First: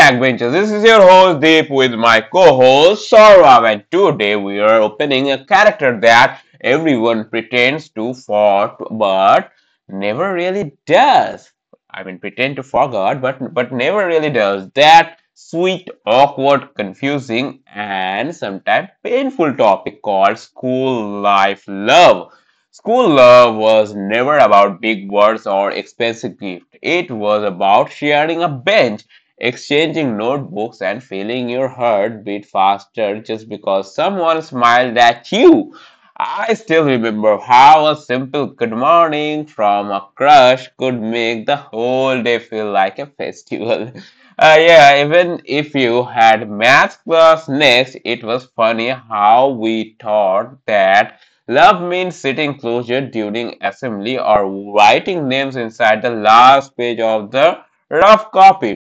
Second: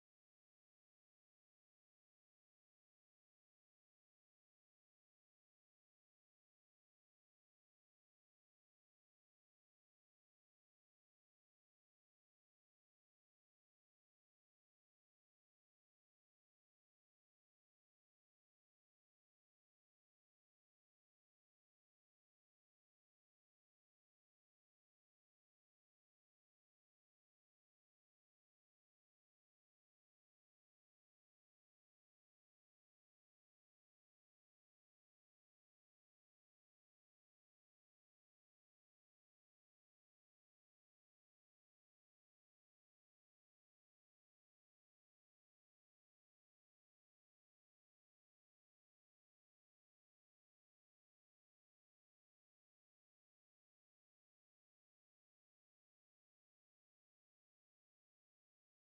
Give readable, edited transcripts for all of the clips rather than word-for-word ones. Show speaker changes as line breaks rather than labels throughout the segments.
Backbenchers. This is your host Deep with my co-host Saurav, and today we are opening a character that everyone pretends to fought but never really does. I mean, pretend to forget, but never really does. That sweet, awkward, confusing, and sometimes painful topic called school life love. School love was never about big words or expensive gifts. It was about sharing a bench, exchanging notebooks, and feeling your heart beat faster just because someone smiled at you. I still remember how a simple good morning from a crush could make the whole day feel like a festival. Yeah, even if you had math class next, it was funny how we thought that love means sitting closure during assembly or writing names inside the last page of the rough copy.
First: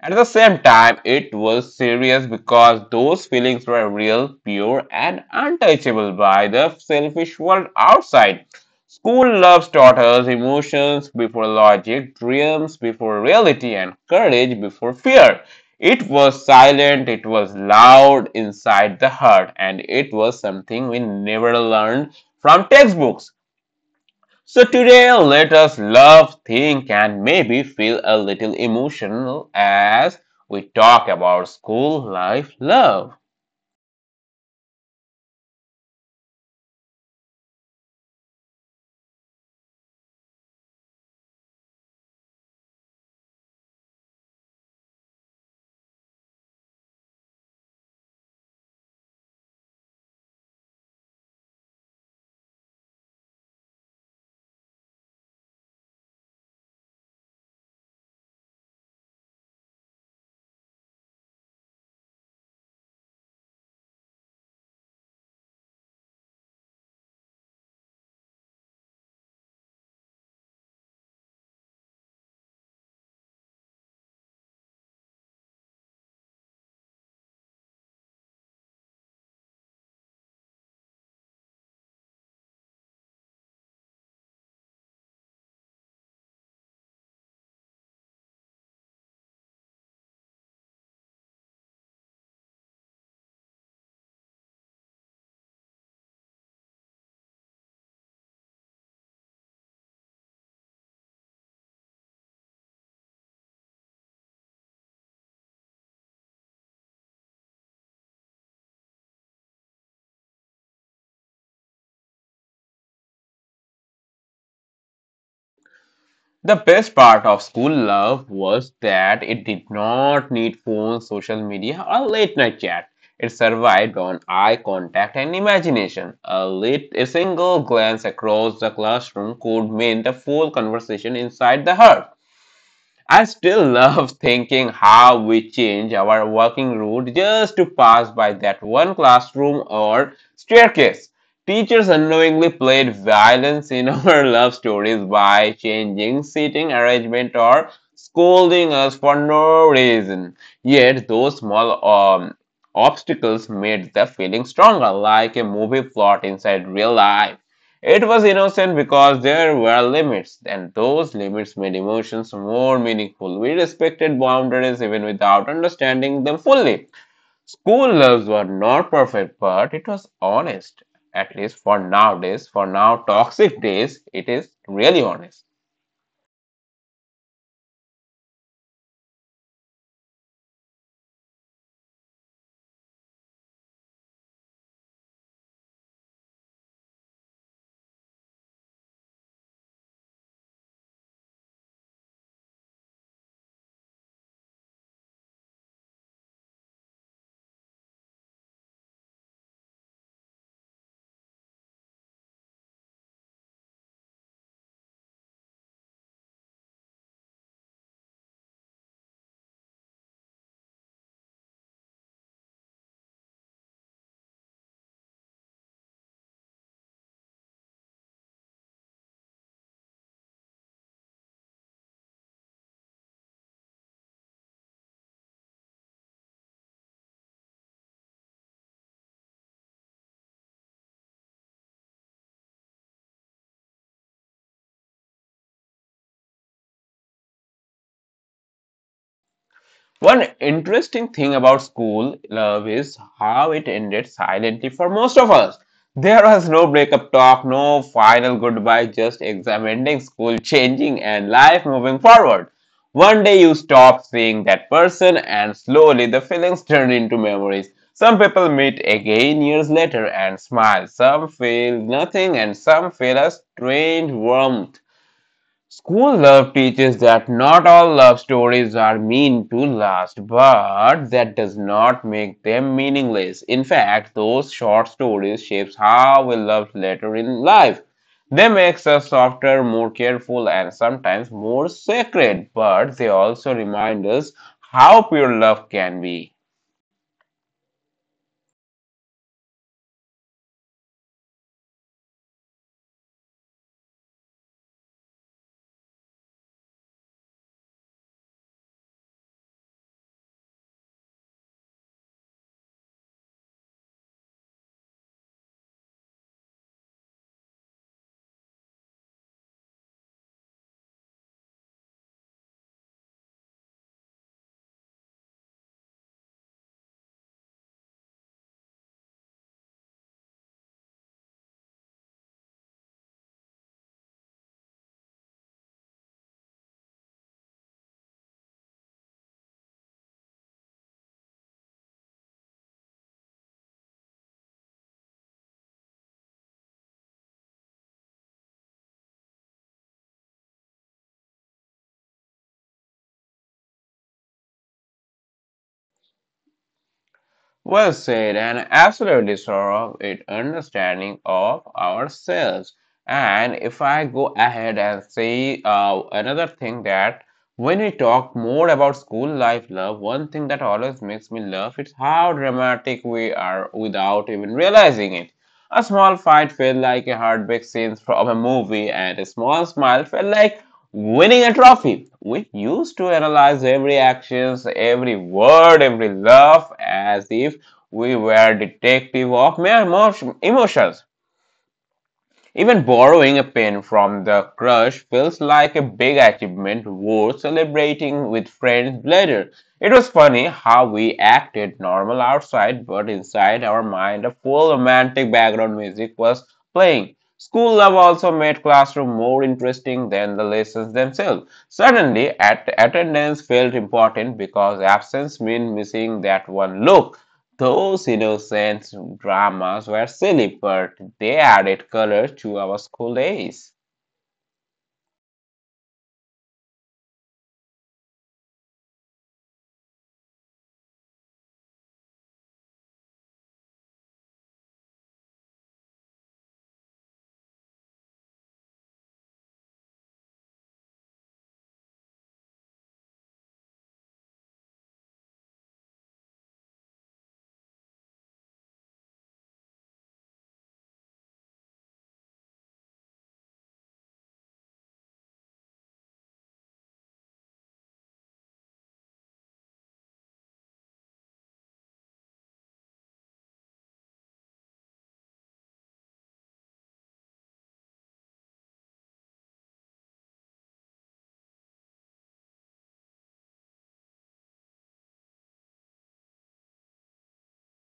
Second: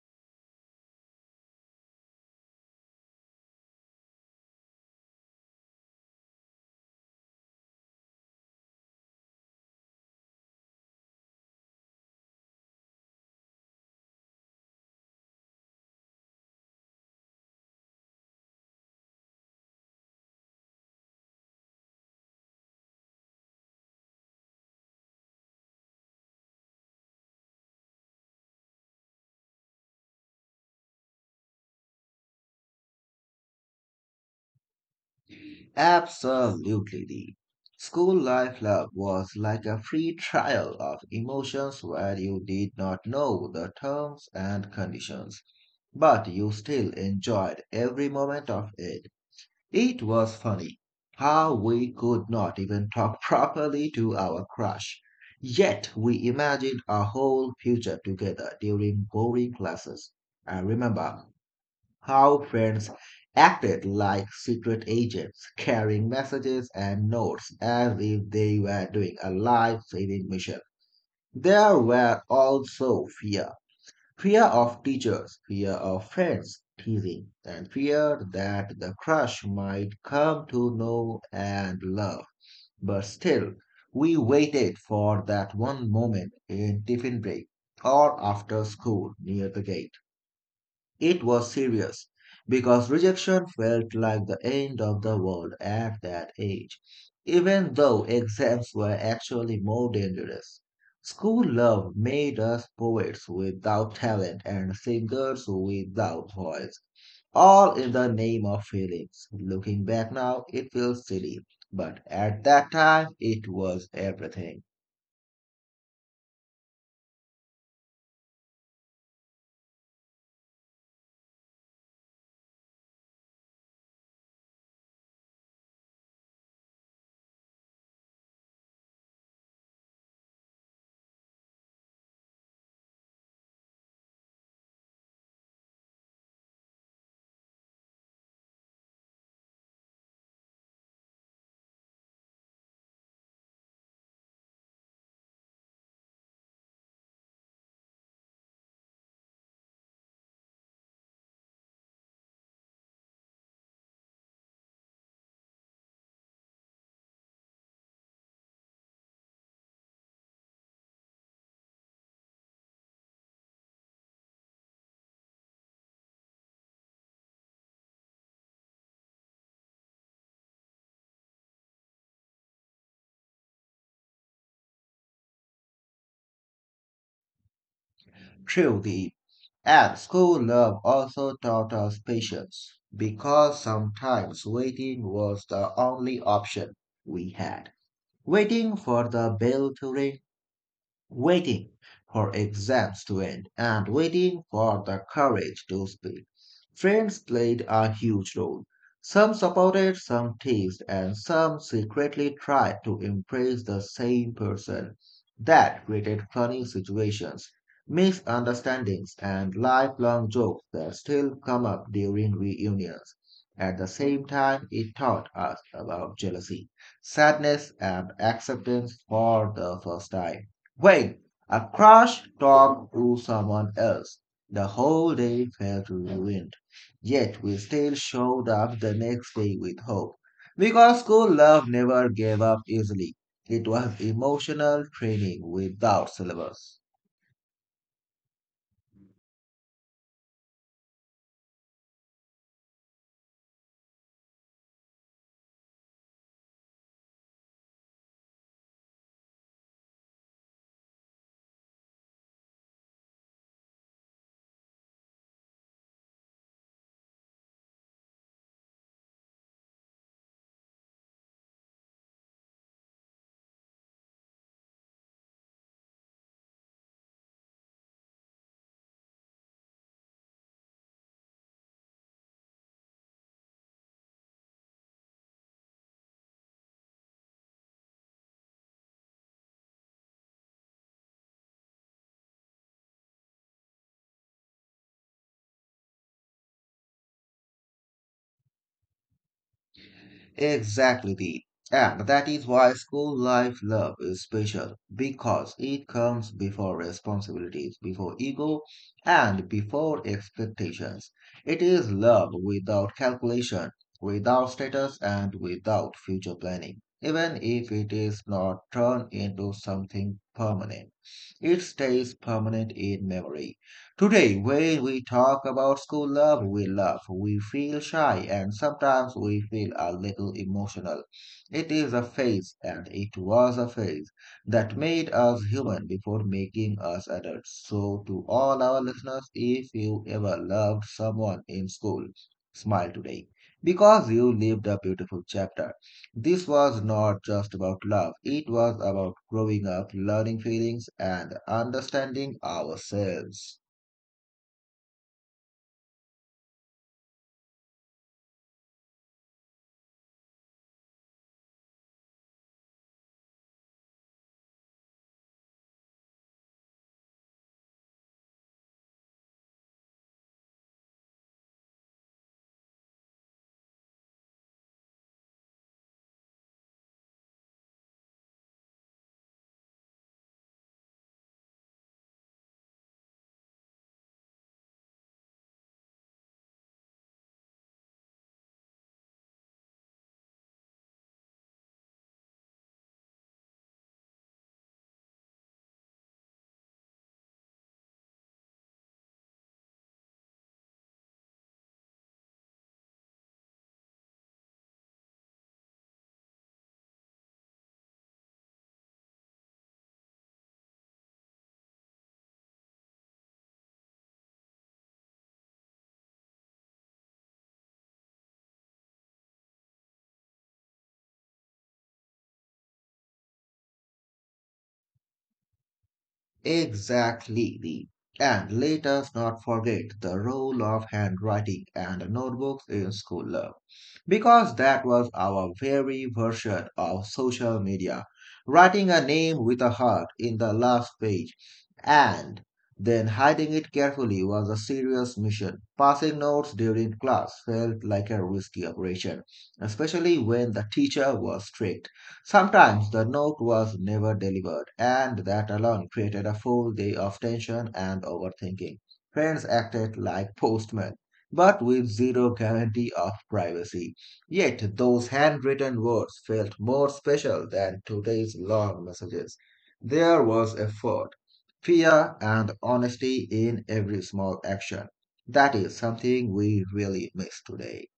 At the same time, it was serious because those feelings were real, pure, and untouchable by the selfish world outside. School loves taught us emotions before logic, dreams before reality, and courage before fear. It was silent, it was loud inside the heart, and it was something we never learned from textbooks. So today let us love, think and maybe feel a little emotional as we talk about school life love.
Absolutely. The school life love was like a free trial of emotions where you did not know the terms and conditions, but you still enjoyed every moment of it. It was funny how we could not even talk properly to our crush. Yet we imagined our whole future together during boring classes. I remember how friends acted like secret agents, carrying messages and notes as if they were doing a life saving mission. There were also fear of teachers, fear of friends teasing, and fear that the crush might come to know and love. But still, we waited for that one moment in tiffin break or after school near the gate. It was serious because rejection felt like the end of the world at that age, even though exams were actually more dangerous. School love made us poets without talent and singers without voice, all in the name of feelings. Looking back now, it feels silly, but at that time, it was everything.
The best part of school love was that it did not need phones, social media or late night chat. It survived on eye contact and imagination. A single glance across the classroom could mean the full conversation inside the heart. I still love thinking how we change our walking route just to pass by that one classroom or staircase. Teachers unknowingly played violence in our love stories by changing seating arrangement or scolding us for no reason. Yet those small obstacles made the feeling stronger, like a movie plot inside real life. It was innocent because there were limits, and those limits made emotions more meaningful. We respected boundaries even without understanding them fully. School loves were not perfect, but it was honest. At least for nowadays, for now toxic days, it is really honest.
True, the at school love also taught us patience because sometimes waiting was the only option we had. Waiting for the bell to ring, waiting for exams to end, and waiting for the courage to speak. Friends played a huge role. Some supported, some teased, and some secretly tried to impress the same person. That created funny situations, misunderstandings, and lifelong jokes that still come up during reunions. At the same time, it taught us about jealousy, sadness, and acceptance for the first time. When a crash talk to someone else, the whole day felt ruined. Yet we still showed up the next day with hope, because school love never gave up easily. It was emotional training without syllabus.
One interesting thing about school love is how it ended silently for most of us. There was no breakup talk, no final goodbye, just exam ending, school changing, and life moving forward. One day you stop seeing that person, and slowly the feelings turn into memories. Some people meet again years later and smile. Some feel nothing, and some feel a strange warmth. School love teaches that not all love stories are meant to last, but that does not make them meaningless. In fact, those short stories shapes how we love later in life. They make us softer, more careful, and sometimes more sacred, but they also remind us how pure love can be.
Exactly, Deep. And that is why school life love is special, because it comes before responsibilities, before ego, and before expectations. It is love without calculation, without status, and without future planning. Even if it is not turned into something permanent, it stays permanent in memory. Today, when we talk about school love, we feel shy, and sometimes we feel a little emotional. It is a phase, and it was a phase that made us human before making us adults. So, to all our listeners, if you ever loved someone in school, smile today because you lived a beautiful chapter. This was not just about love, it was about growing up, learning feelings, and understanding ourselves.
Well said, an absolute disorder of it understanding of ourselves. And if I go ahead and say another thing that when we talk more about school life love, one thing that always makes me laugh is how dramatic we are without even realizing it. A small fight felt like a heartbreak scene from a movie, and a small smile felt like winning a trophy. We used to analyze every actions, every word, every laugh as if we were detective of mere emotions. Even borrowing a pen from the crush feels like a big achievement worth celebrating with friends later. It was funny how we acted normal outside, but inside our mind, a full romantic background music was playing. School love also made classroom more interesting than the lessons themselves. Suddenly, attendance felt important because absence meant missing that one look. Those innocent dramas were silly, but they added color to our school days.
Exactly. And let us not forget the role of handwriting and notebooks in school love, because that was our very version of social media. Writing a name with a heart in the last page and then hiding it carefully was a serious mission. Passing notes during class felt like a risky operation, especially when the teacher was strict. Sometimes the note was never delivered, and that alone created a full day of tension and overthinking. Friends acted like postmen, but with zero guarantee of privacy. Yet those handwritten words felt more special than today's long messages. There was effort, fear, and honesty in every small action. That is something we really miss today.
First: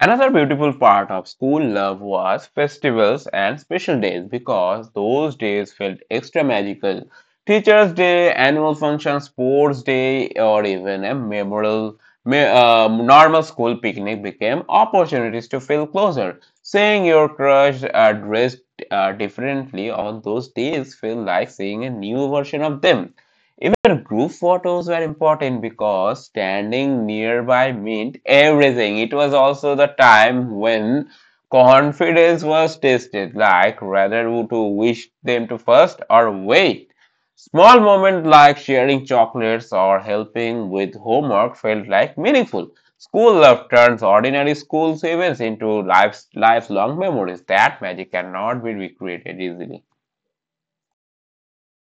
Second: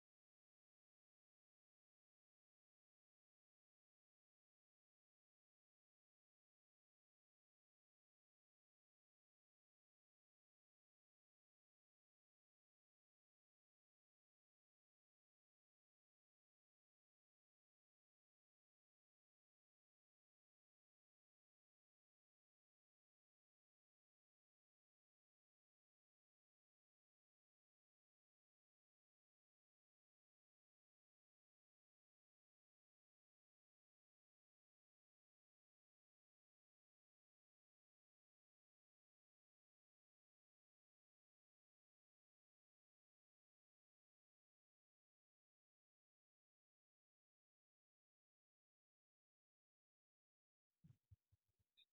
Another beautiful part of school love was festivals and special days because those days felt extra magical. Teachers' Day, annual function, sports day, or even a memorial, normal school picnic became opportunities to feel closer. Seeing your crush dressed differently on those days feel like seeing a new version of them. Even group photos were important because standing nearby meant everything. It was also the time when confidence was tested, like whether to wish them to first or wait. Small moments like sharing chocolates or helping with homework felt like meaningful. School love turns ordinary school events into life's lifelong memories. That magic cannot be recreated easily.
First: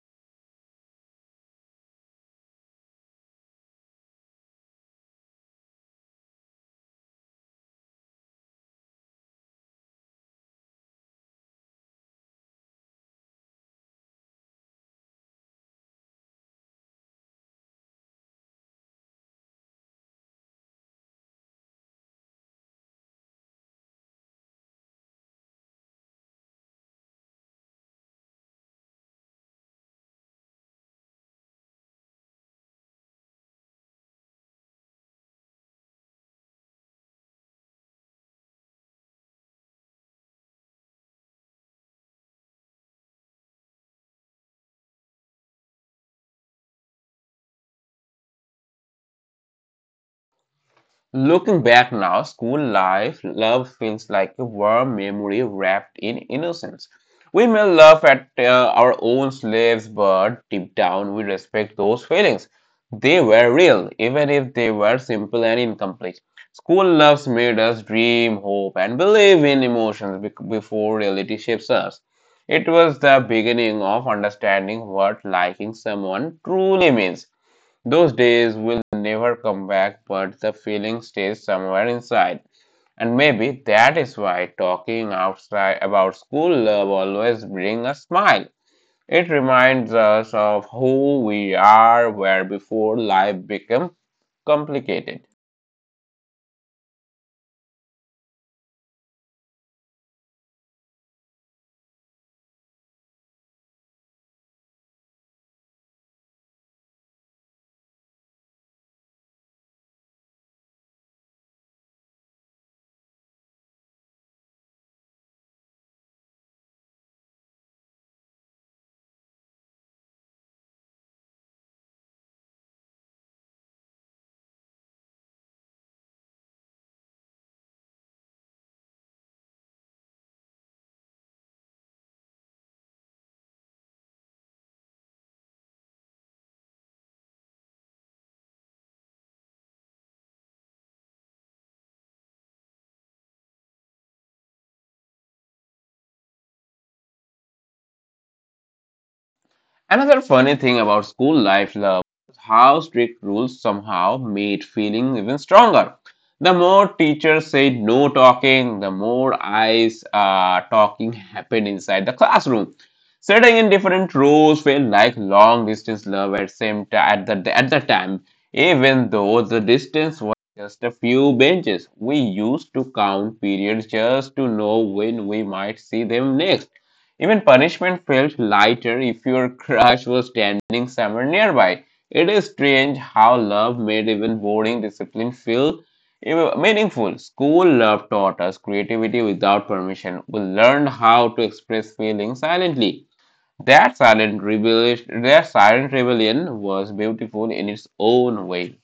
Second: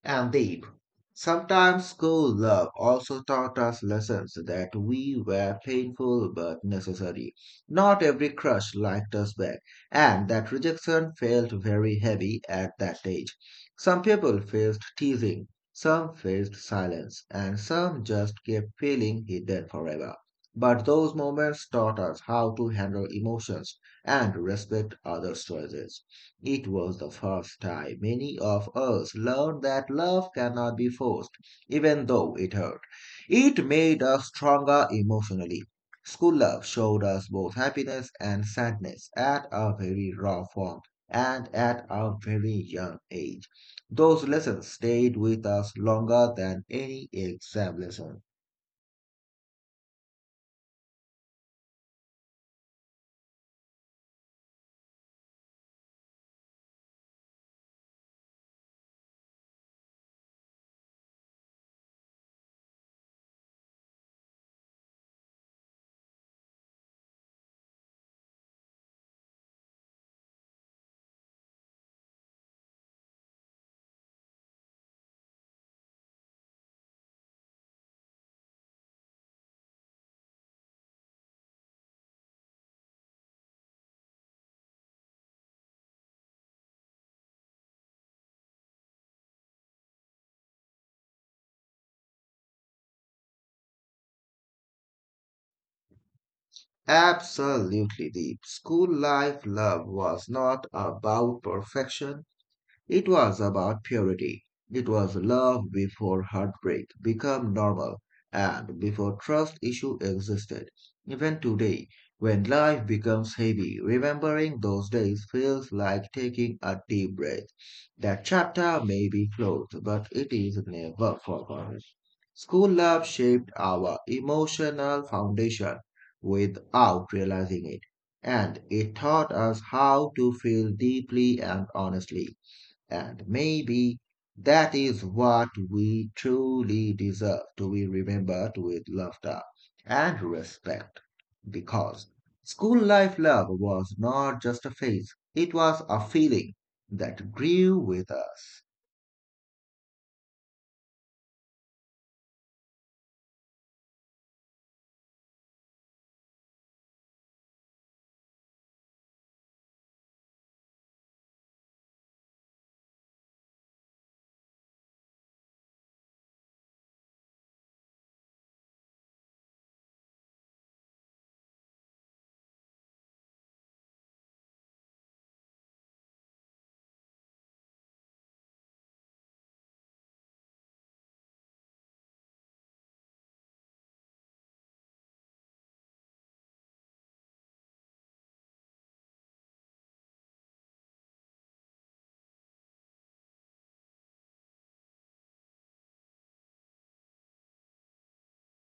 And Deep, sometimes school love also taught us lessons that we were painful but necessary. Not every crush liked us back, and that rejection felt very heavy at that age. Some people faced teasing, some faced silence, and some just kept feeling hidden forever. But those moments taught us how to handle emotions and respect others' choices. It was the first time many of us learned that love cannot be forced, even though it hurt. It made us stronger emotionally. School love showed us both happiness and sadness at a very raw form and at a very young age. Those lessons stayed with us longer than any exam lesson.
Looking back now, school life, love feels like a warm memory wrapped in innocence. We may laugh at our own slaves, but deep down we respect those feelings. They were real, even if they were simple and incomplete. School loves made us dream, hope, and believe in emotions before reality shapes us. It was the beginning of understanding what liking someone truly means. Those days will never come back, but the feeling stays somewhere inside. And maybe that is why talking outside about school love always brings a smile. It reminds us of who we are, where before life became complicated.
Absolutely, Deep. School life love was not about perfection, it was about purity. It was love before heartbreak became normal and before trust issue existed. Even today, when life becomes heavy, remembering those days feels like taking a deep breath. That chapter may be closed, but it is never forgotten. School love shaped our emotional foundation without realizing it, and it taught us how to feel deeply and honestly. And maybe that is what we truly deserve, to be remembered with laughter and respect. Because school life love was not just a phase, it was a feeling that grew with us.
Another funny thing about school life love is how strict rules somehow made feeling even stronger. The more teachers said no talking, the more eyes talking happened inside the classroom. Sitting in different rows felt like long distance love at same ti- at the time, even though the distance was just a few benches. We used to count periods just to know when we might see them next. Even punishment felt lighter if your crush was standing somewhere nearby. It is strange how love made even boring discipline feel even meaningful. School love taught us creativity without permission. We learned how to express feelings silently. That silent rebellion was beautiful in its own way.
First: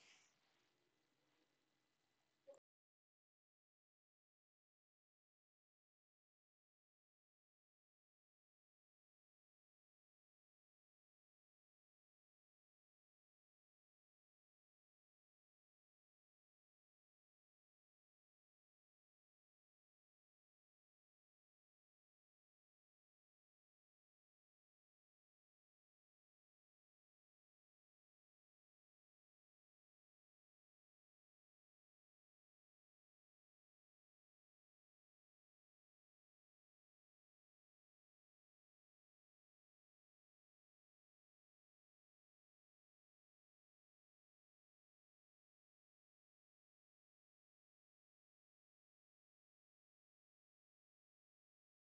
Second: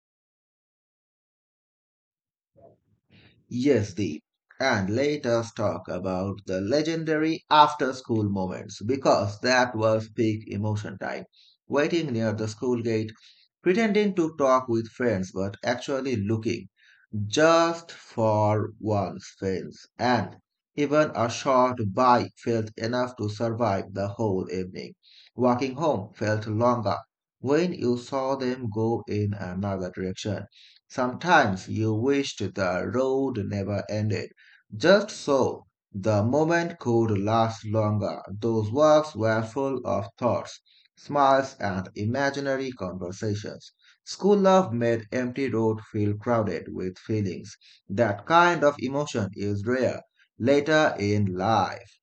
Yes, Deep. And let us talk about the legendary after school moments, because that was peak emotion time. Waiting near the school gate, pretending to talk with friends but actually looking just for one spins, and even a short bite felt enough to survive the whole evening. Walking home felt longer when you saw them go in another direction. Sometimes you wished the road never ended, just so the moment could last longer. Those walks were full of thoughts, smiles, and imaginary conversations. School love made Empty Road feel crowded with feelings. That kind of emotion is rare later in life.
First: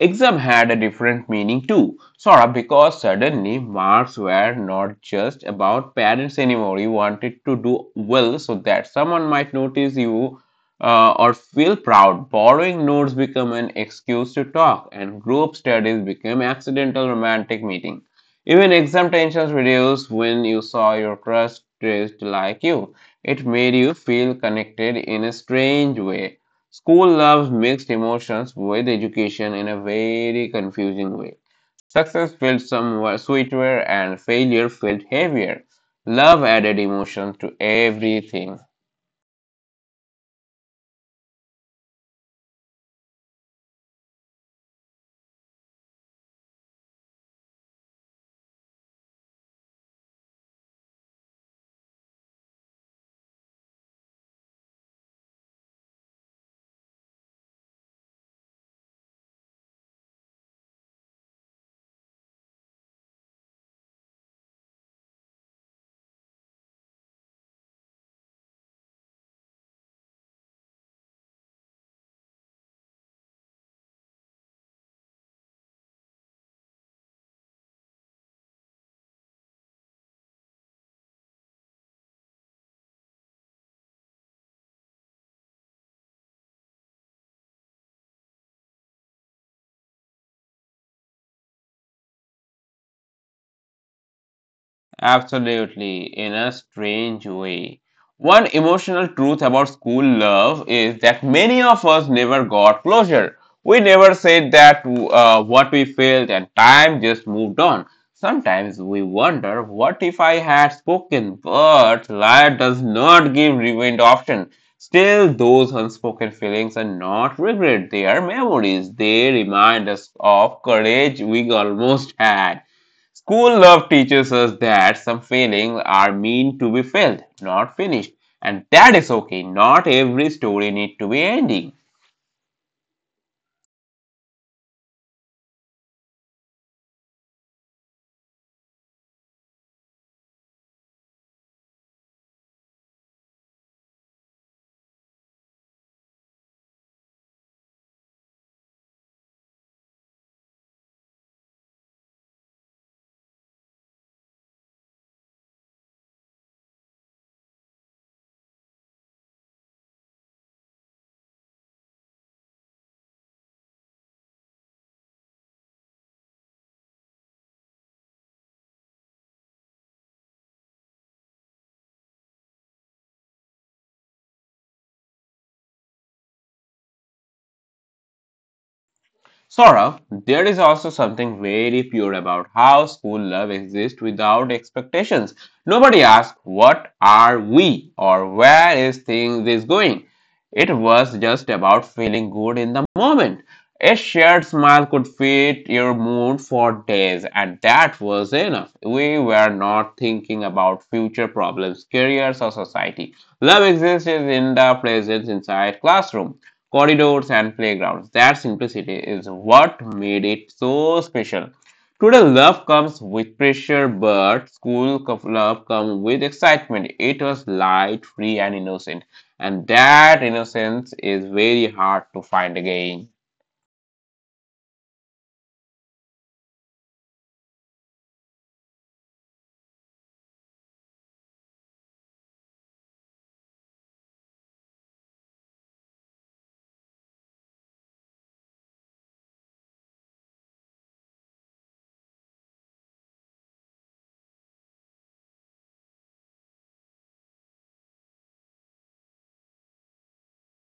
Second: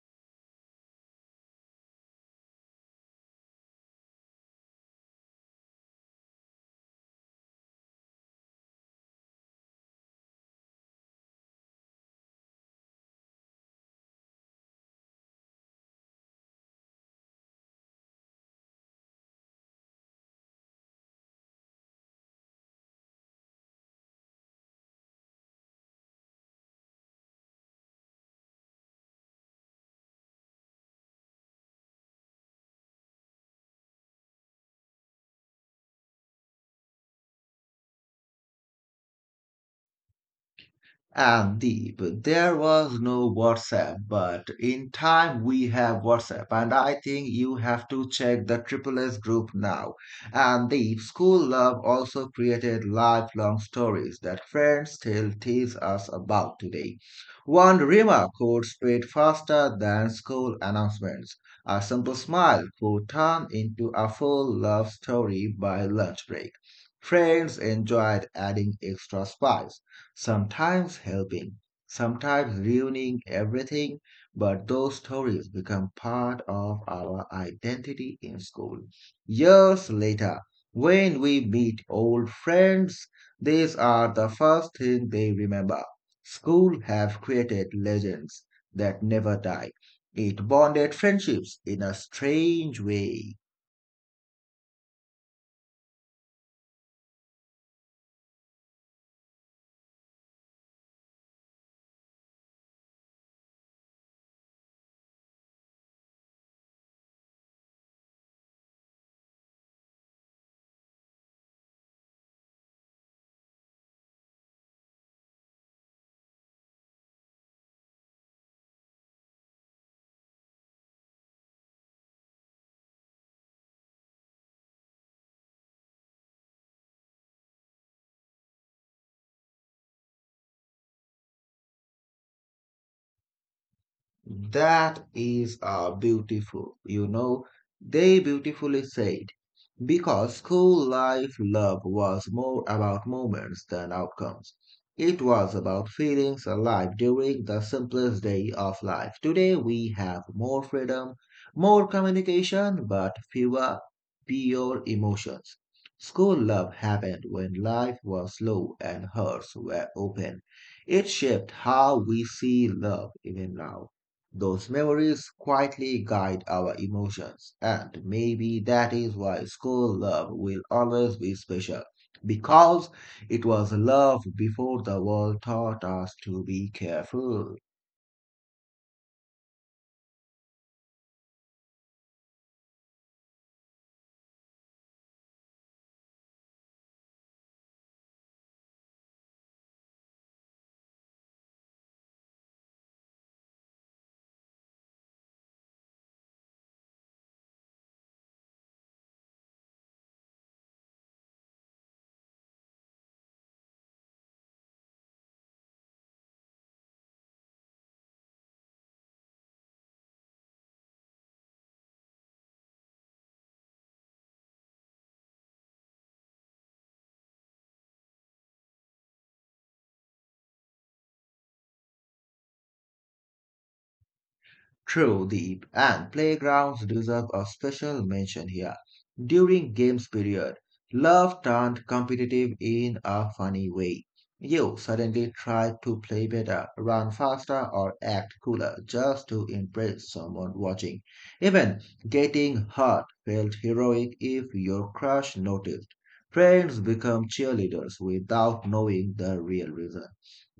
Exam had a different meaning too, sort of because suddenly marks were not just about parents anymore. You wanted to do well so that someone might notice you or feel proud. Borrowing notes became an excuse to talk, and group studies became accidental romantic meeting. Even exam tensions reduced when you saw your crush dressed like you. It made you feel connected in a strange way. School loves mixed emotions with education in a very confusing way. Success felt somewhat sweeter and failure felt heavier. Love added emotion to everything.
And Deep, there was no WhatsApp, but in time we have WhatsApp, and I think you have to check the Triple S group now. And Deep, school love also created lifelong stories that friends still tease us about today. One remark could spread faster than school announcements. A simple smile could turn into a full love story by lunch break. Friends enjoyed adding extra spice, sometimes helping, sometimes ruining everything, but those stories become part of our identity in school. Years later, when we meet old friends, these are the first thing they remember. School have created legends that never die. It bonded friendships in a strange way.
Absolutely, in a strange way. One emotional truth about school love is that many of us never got closure. We never said that what we felt, and time just moved on. Sometimes we wonder, what if I had spoken? But life does not give rewind option. Still, those unspoken feelings are not regret; they are memories. They remind us of courage we almost had. School love teaches us that some feelings are meant to be filled, not finished. And that is okay. Not every story needs to be ending.
That is beautiful, you know. They beautifully said. Because school life love was more about moments than outcomes. It was about feelings alive during the simplest day of life. Today we have more freedom, more communication, but fewer pure emotions. School love happened when life was slow and hearts were open. It shaped how we see love even now. Those memories quietly guide our emotions, and maybe that is why school love will always be special, because it was love before the world taught us to be careful.
Saurav, there is also something very pure about how school love exists without expectations. Nobody asks, what are we? Or where is things is going? It was just about feeling good in the moment. A shared smile could fit your mood for days, and that was enough. We were not thinking about future problems, careers, or society. Love exists in the presence inside classroom corridors, and playgrounds. That simplicity is what made it so special. Today, love comes with pressure, but school love comes with excitement. It was light, free, and innocent, and that innocence is very hard to find again.
True, the and playgrounds deserve a special mention here. During games period, love turned competitive in a funny way. You suddenly tried to play better, run faster, or act cooler just to impress someone watching. Even getting hurt felt heroic if your crush noticed. Friends become cheerleaders without knowing the real reason.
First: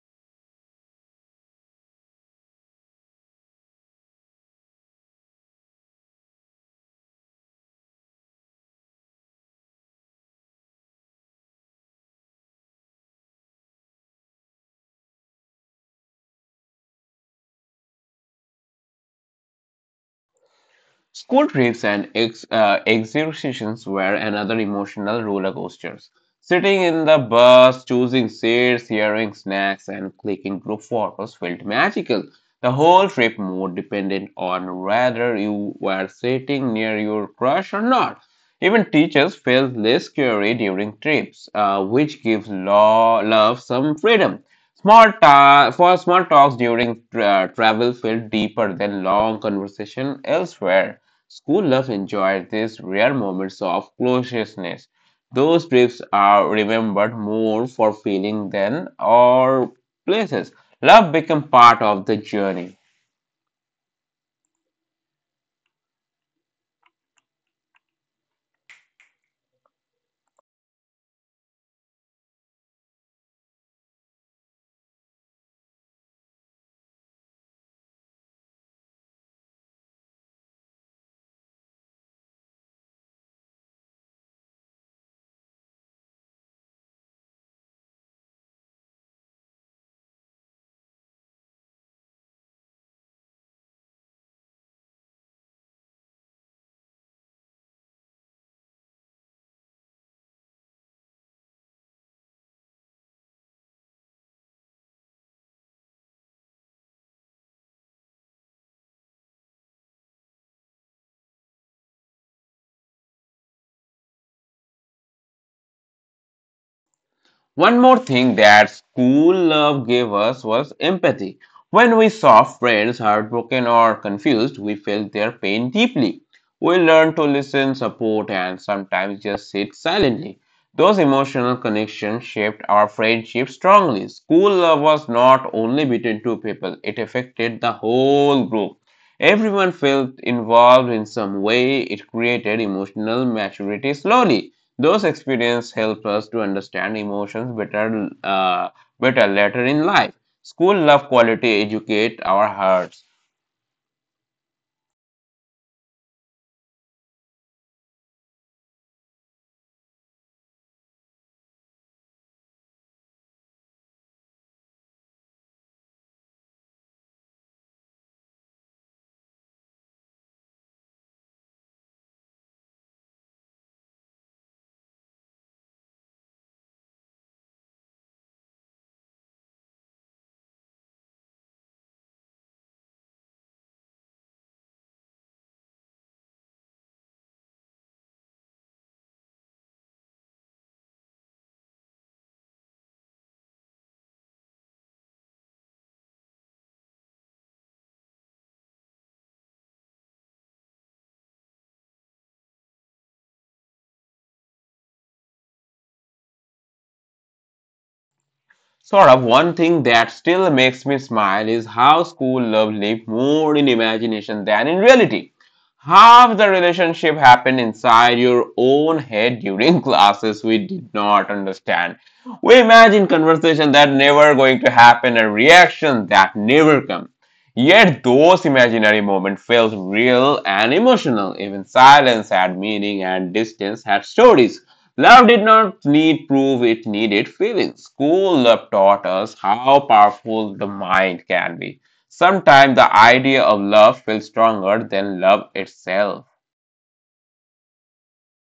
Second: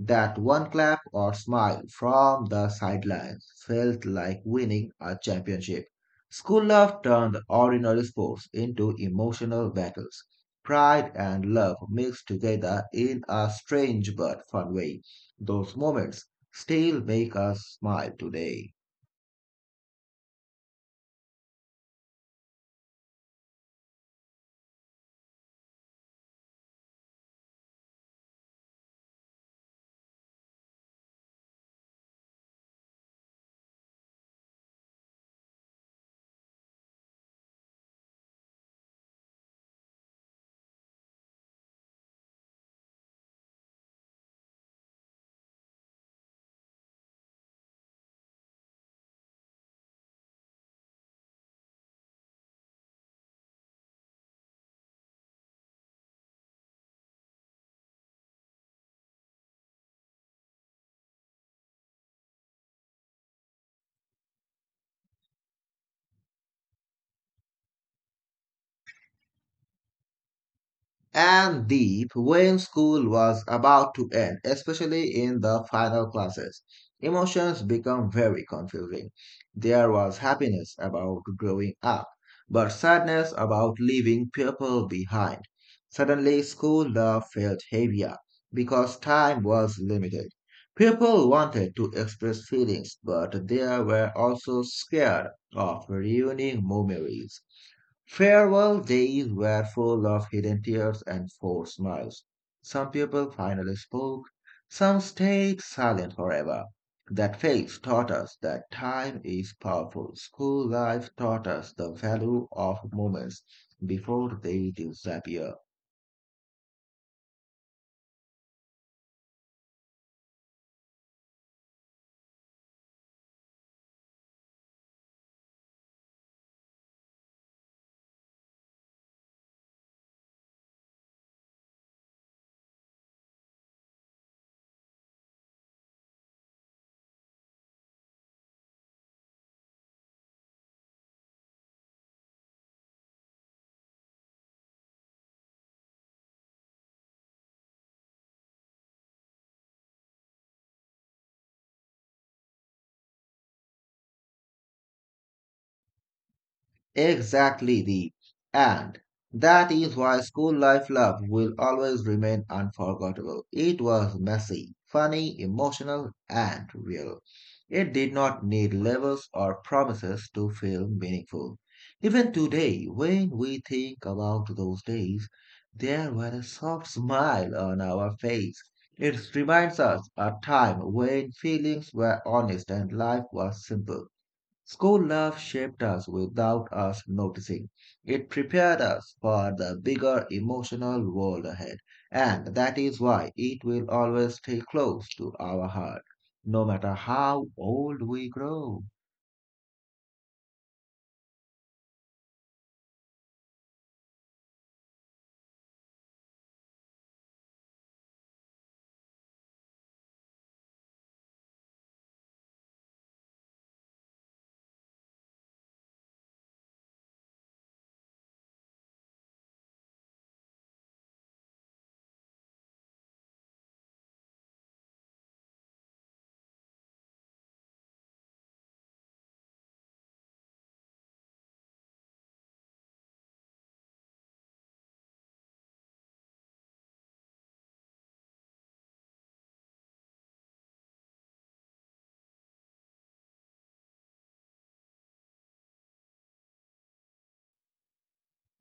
That one clap or smile from the sidelines felt like winning a championship. School love turned ordinary sports into emotional battles. Pride and love mixed together in a strange but fun way. Those moments still make us smile today.
School trips and exhibitions were another emotional roller coasters. Sitting in the bus, choosing seats, hearing snacks, and clicking group photos felt magical. The whole trip more dependent on whether you were sitting near your crush or not. Even teachers felt less scary during trips, which gives law love some freedom. For small talks during travel felt deeper than long conversation elsewhere. School love enjoyed these rare moments of closeness. Those trips are remembered more for feeling than or places. Love became part of the journey.
And Deep, when school was about to end, especially in the final classes, emotions become very confusing. There was happiness about growing up, but sadness about leaving people behind. Suddenly, school love felt heavier because time was limited. People wanted to express feelings, but they were also scared of ruining memories. Farewell days were full of hidden tears and forced smiles. Some people finally spoke, some stayed silent forever. That phase taught us that time is powerful. School life taught us the value of moments before they disappear.
One more thing that school love gave us was empathy. When we saw friends heartbroken or confused, we felt their pain deeply. We learned to listen, support, and sometimes just sit silently. Those emotional connections shaped our friendship strongly. School love was not only between two people, it affected the whole group. Everyone felt involved in some way. It created emotional maturity slowly. Those experiences help us to understand emotions better later in life. School love quality educate our hearts.
Exactly. the and That is why school life love will always remain unforgettable. It was messy, funny, emotional, and real. It did not need labels or promises to feel meaningful. Even today, when we think about those days, there was a soft smile on our face. It reminds us a time when feelings were honest and life was simple. School life shaped us without us noticing. It prepared us for the bigger emotional world ahead, and that is why it will always stay close to our heart, no matter how old we grow.
Saurabh, one thing that still makes me smile is how school love lived more in imagination than in reality. Half the relationship happened inside your own head during classes we did not understand. We imagine conversation that never going to happen and reaction that never come. Yet those imaginary moments felt real and emotional. Even silence had meaning and distance had stories. Love did not need proof, it needed feelings. School love taught us how powerful the mind can be. Sometimes the idea of love feels stronger than love itself.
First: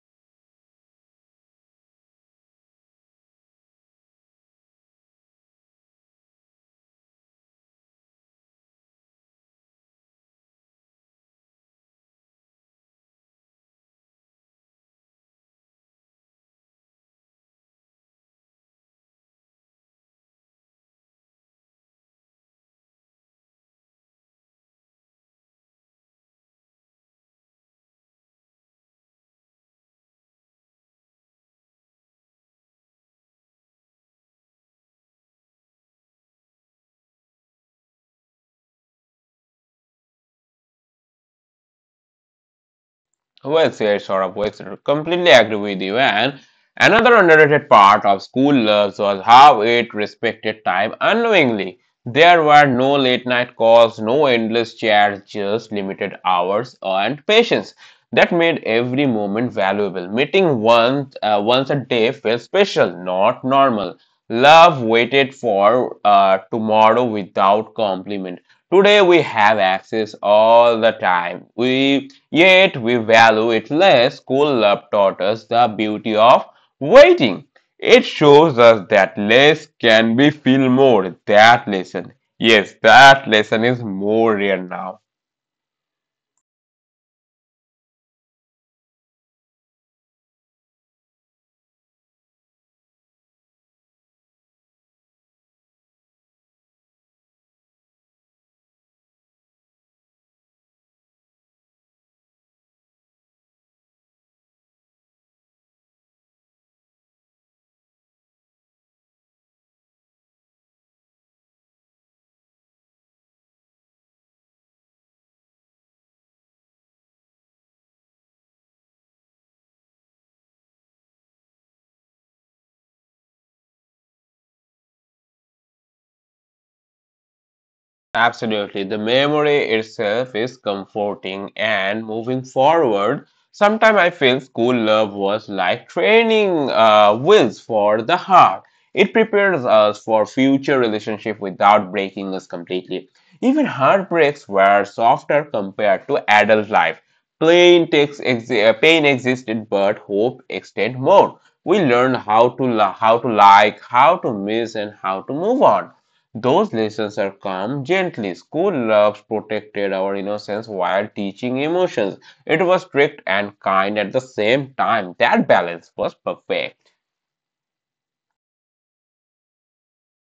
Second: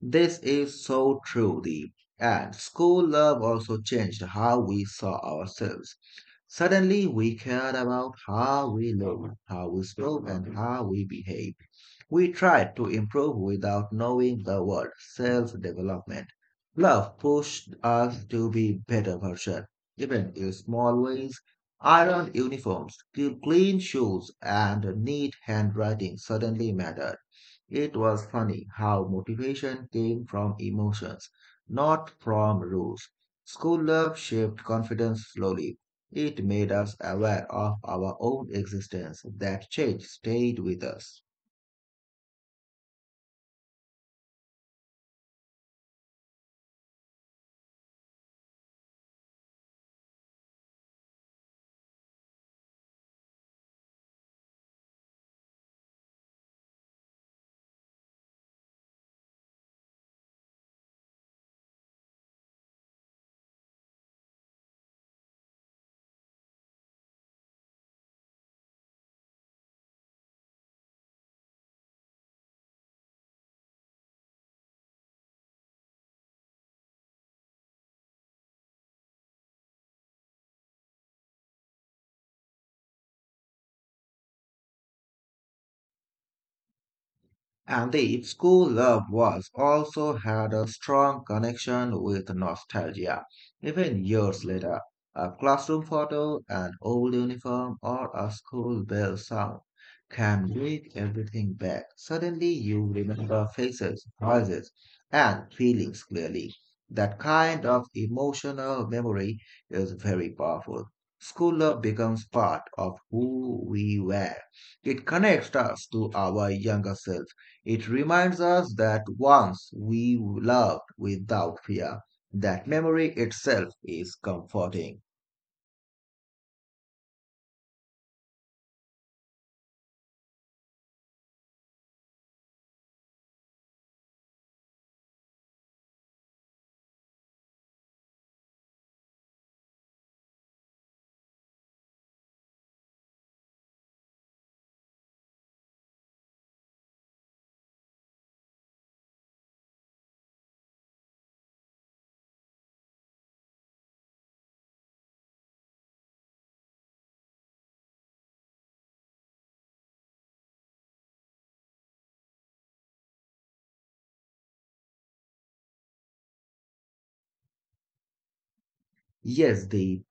This is so true, Deep. And school love also changed how we saw ourselves. Suddenly, we cared about how we looked, how we spoke, and how we behaved. We tried to improve without knowing the word self development. Love pushed us to be better versions, even in small ways. Iron uniforms, clean shoes, and neat handwriting suddenly mattered. It was funny how motivation came from emotions, not from rules. School love shaped confidence slowly. It made us aware of our own existence. That change stayed with us.
Well said, Saurabh. Well said. Completely agree with you. And another underrated part of school loves was how it respected time unknowingly. There were no late night calls, no endless chats, just limited hours and patience. That made every moment valuable. Meeting once once a day felt special, not normal. Love waited for tomorrow without compliment. Today we have access all the time. We yet we value it less. School love taught us the beauty of waiting. It shows us that less can be feel more. That lesson, yes, that lesson is more real now.
And the school love was also had a strong connection with nostalgia. Even years later, a classroom photo, an old uniform, or a school bell sound can bring everything back. Suddenly, you remember faces, voices, and feelings clearly. That kind of emotional memory is very powerful. School love becomes part of who we were. It connects us to our younger self, it reminds us that once we loved without fear, that memory itself is comforting.
Absolutely. The memory itself is comforting and moving forward. Sometimes I feel school love was like training wheels for the heart. It prepares us for future relationship without breaking us completely. Even heartbreaks were softer compared to adult life. Pain, pain existed, but hope extended more. We learned how to, how to like, how to miss, and how to move on. Those lessons are calm gently. School loves protected our innocence while teaching emotions. It was strict and kind at the same time. That balance was perfect.
Yes, Deep.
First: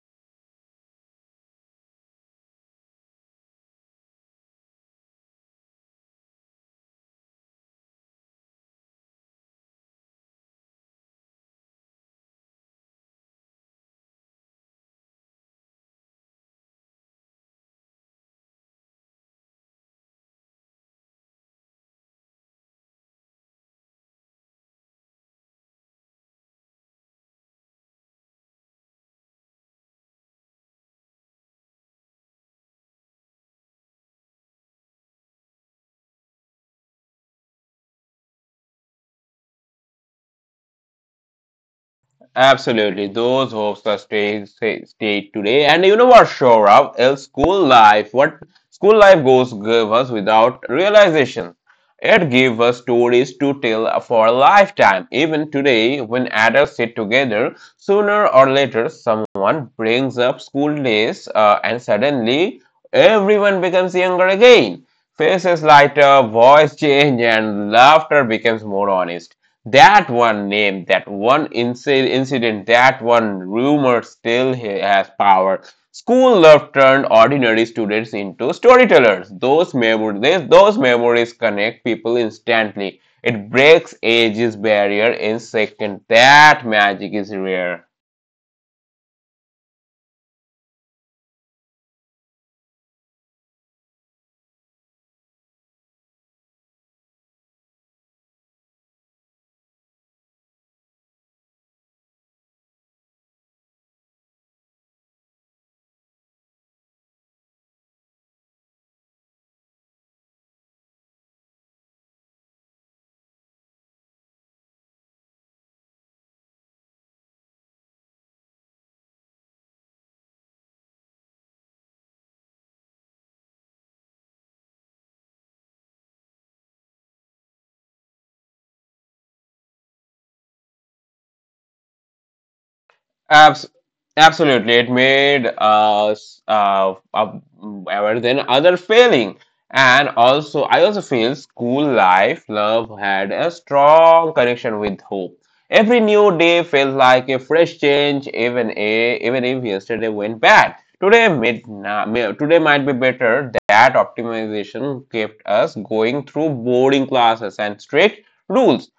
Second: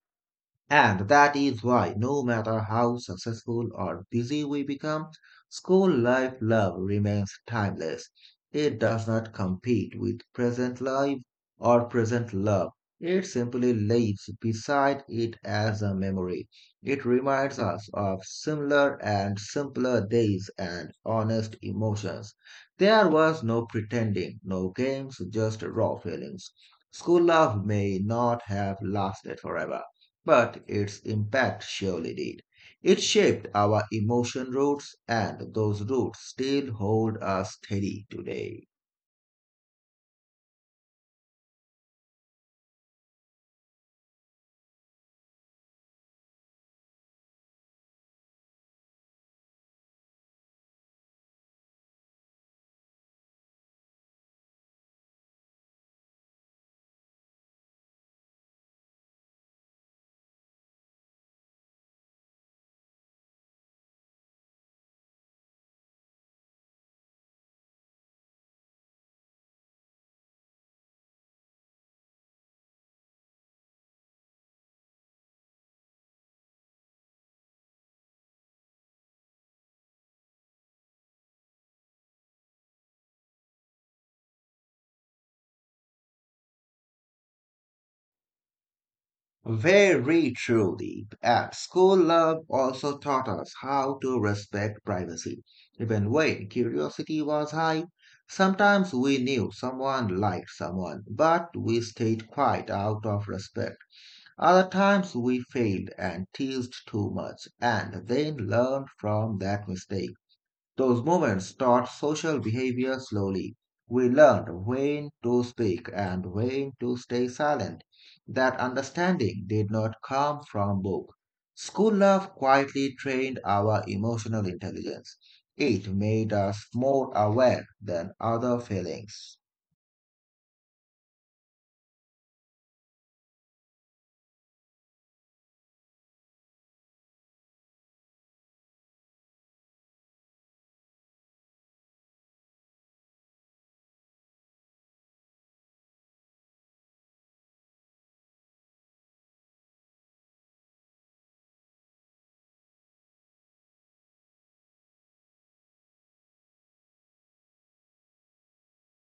And that is why, no matter how successful or busy we become, school life love remains timeless. It does not compete with present life or present love. It simply lives beside it as a memory. It reminds us of similar and simpler days and honest emotions. There was no pretending, no games, just raw feelings. School love may not have lasted forever, but its impact surely did. It shaped our emotion roots, and those roots still hold us steady today.
Absolutely, those hopes are stay today. And you know what, Shorav, else school life, what school life goes give us without realization. It gives us stories to tell for a lifetime. Even today, when adults sit together, sooner or later, someone brings up school days, and suddenly everyone becomes younger again. Faces lighter, voice change, and laughter becomes more honest. That one name, incident, that one rumor has power. School love turned ordinary students into storytellers. Those memories connect people instantly. It breaks ages barrier in second. That magic is rare.
Very truly, at school love also taught us how to respect privacy. Even when curiosity was high, sometimes we knew someone liked someone, but we stayed quiet out of respect. Other times we failed and teased too much, and then learned from that mistake. Those moments taught social behavior slowly. We learned when to speak and when to stay silent. That understanding did not come from book. School love quietly trained our emotional intelligence. It made us more aware than other feelings.
Abs Absolutely, it made us better than other failing. And also, I also feel school life love had a strong connection with hope. Every new day felt like a fresh change, even if yesterday went bad. Today might be better. That optimization kept us going through boarding classes and strict rules.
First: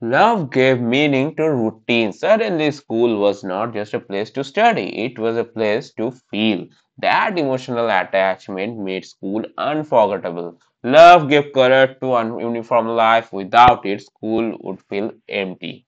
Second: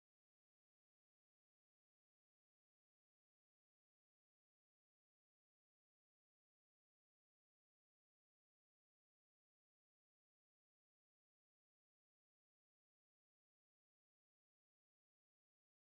Love gave meaning to routine. Suddenly, school was not just a place to study, it was a place to feel. That emotional attachment made school unforgettable. Love gave color to an uniform life. Without it, school would feel empty.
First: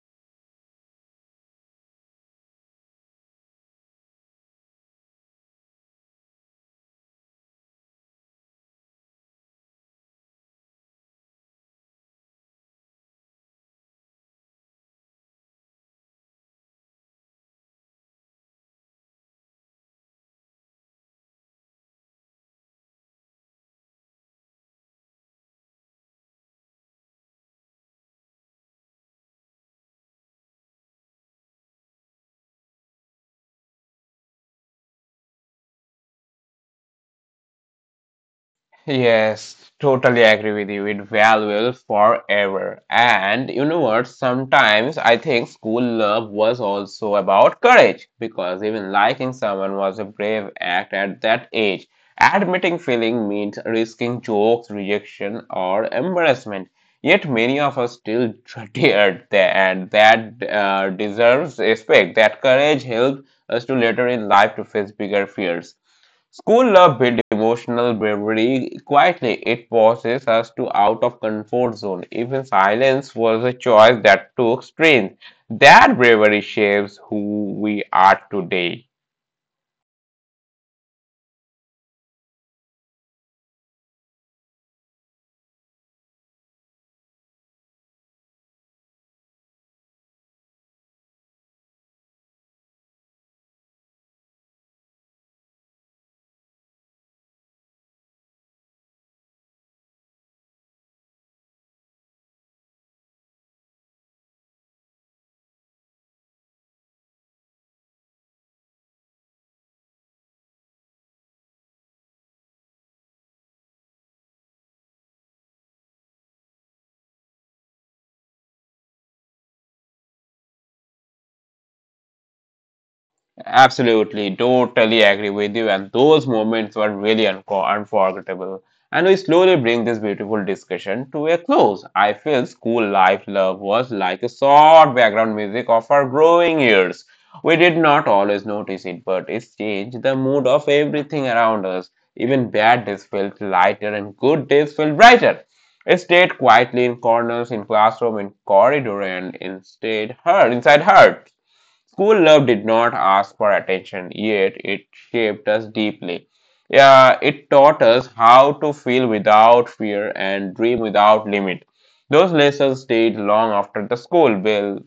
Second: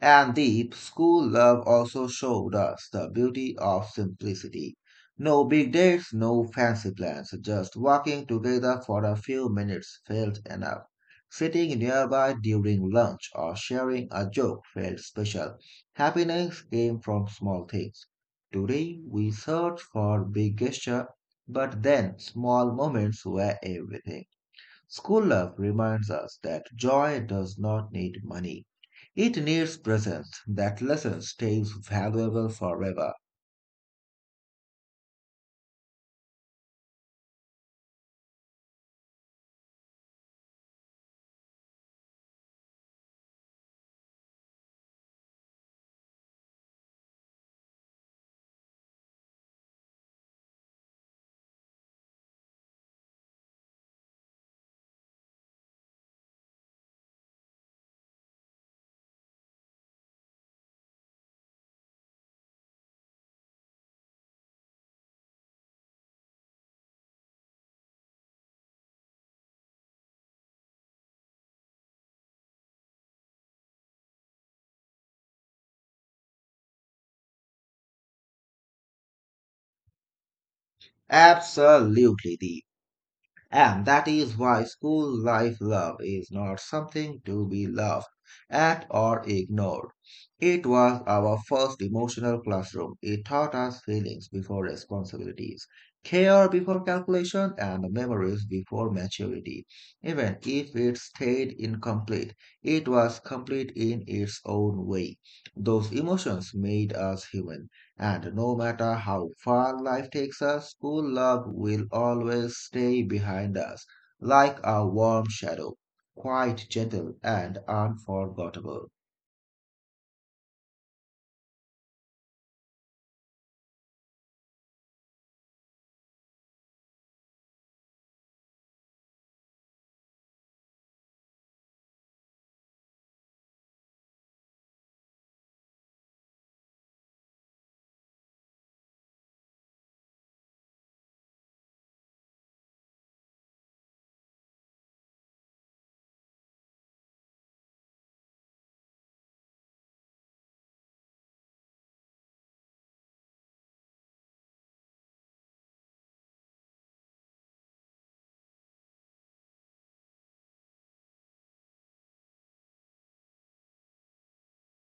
And deep school love also showed us the beauty of simplicity. No big dates, no fancy plans, just walking together for a few minutes felt enough. Sitting nearby during lunch or sharing a joke felt special. Happiness came from small things. Today we search for big gesture, but then small moments were everything. School love reminds us that joy does not need money. It needs presence. That lesson stays valuable forever.
Yes, totally agree with you. It valuable forever. And you know what? Sometimes I think school love was also about courage because even liking someone was a brave act at that age. Admitting feeling means risking jokes, rejection, or embarrassment. Yet many of us still dread that, and that deserves respect. That courage helped us to later in life to face bigger fears. School love builds emotional bravery quietly. It forces us to out of comfort zone. Even silence was a choice that took strength. That bravery shapes who we are today.
Absolutely, Deep. And that is why school life love is not something to be laughed at or ignored. It was our first emotional classroom. It taught us feelings before responsibilities, care before calculation, and memories before maturity. Even if it stayed incomplete, it was complete in its own way. Those emotions made us human. And no matter how far life takes us, school love will always stay behind us, like a warm shadow, quite gentle and unforgettable.
Absolutely, totally agree with you. And those moments were really unforgettable. And we slowly bring this beautiful discussion to a close. I feel school life love was like a soft background music of our growing years. We did not always notice it, but it changed the mood of everything around us. Even bad days felt lighter and good days felt brighter. It stayed quietly in corners, in classroom, in corridor, and instead heard inside heart. School love did not ask for attention, yet it shaped us deeply. Yeah, it taught us how to feel without fear and dream without limit. Those lessons stayed long after the school bell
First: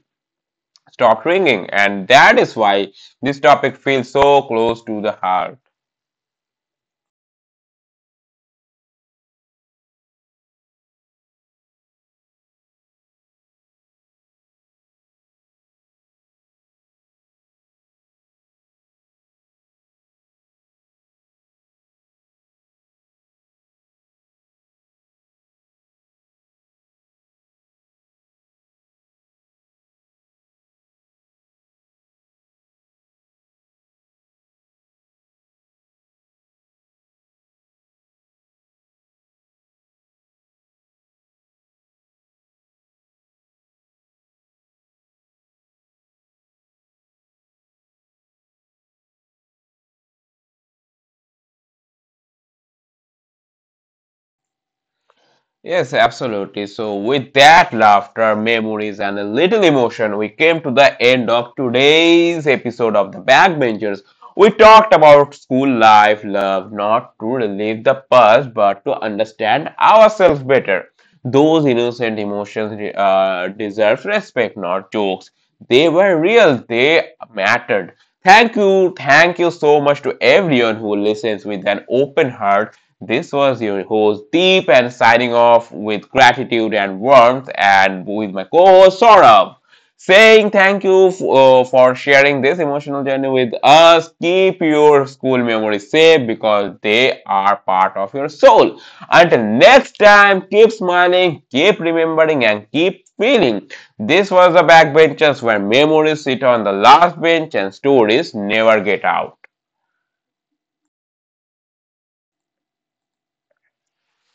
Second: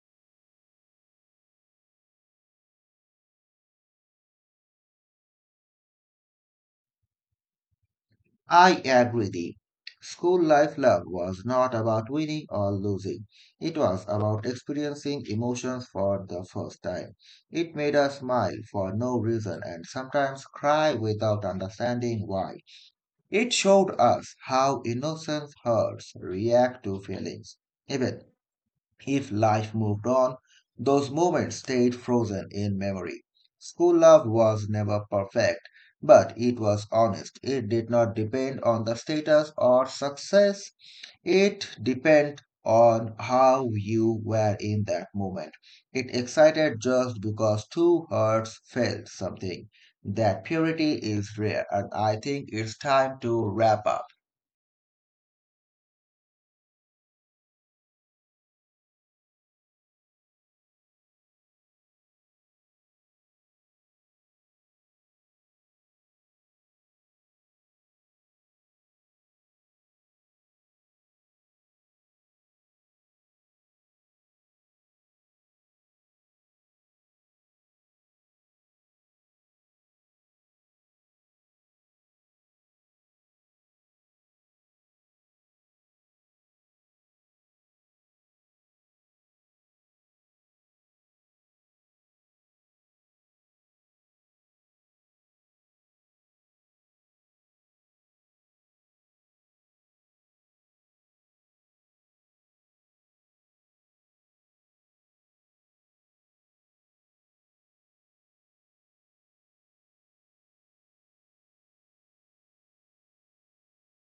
stopped ringing, and that is why this topic feels so close to the heart.
I agree thee. School life love was not about winning or losing. It was about experiencing emotions for the first time. It made us smile for no reason and sometimes cry without understanding why. It showed us how innocent hearts react to feelings. Even if life moved on, those moments stayed frozen in memory. School love was never perfect, but it was honest. It did not depend on the status or success, it depends on how you were in that moment. It excited just because two hearts felt something. That purity is rare, and I think it's time to wrap up.
Yes, absolutely. So, with that laughter, memories, and a little emotion, we came to the end of today's episode of The Backbenchers. We talked about school life, love, not to relive the past, but to understand ourselves better. Those innocent emotions deserve respect, not jokes. They were real. They mattered. Thank you. Thank you so much to everyone who listens with an open heart. This was your host Deep and signing off with gratitude and warmth and with my co-host Saurabh saying thank you for sharing this emotional journey with us. Keep your school memories safe because they are part of your soul. Until next time, keep smiling, keep remembering, and keep feeling. This was the Backbenchers where memories sit on the last bench and stories never get out.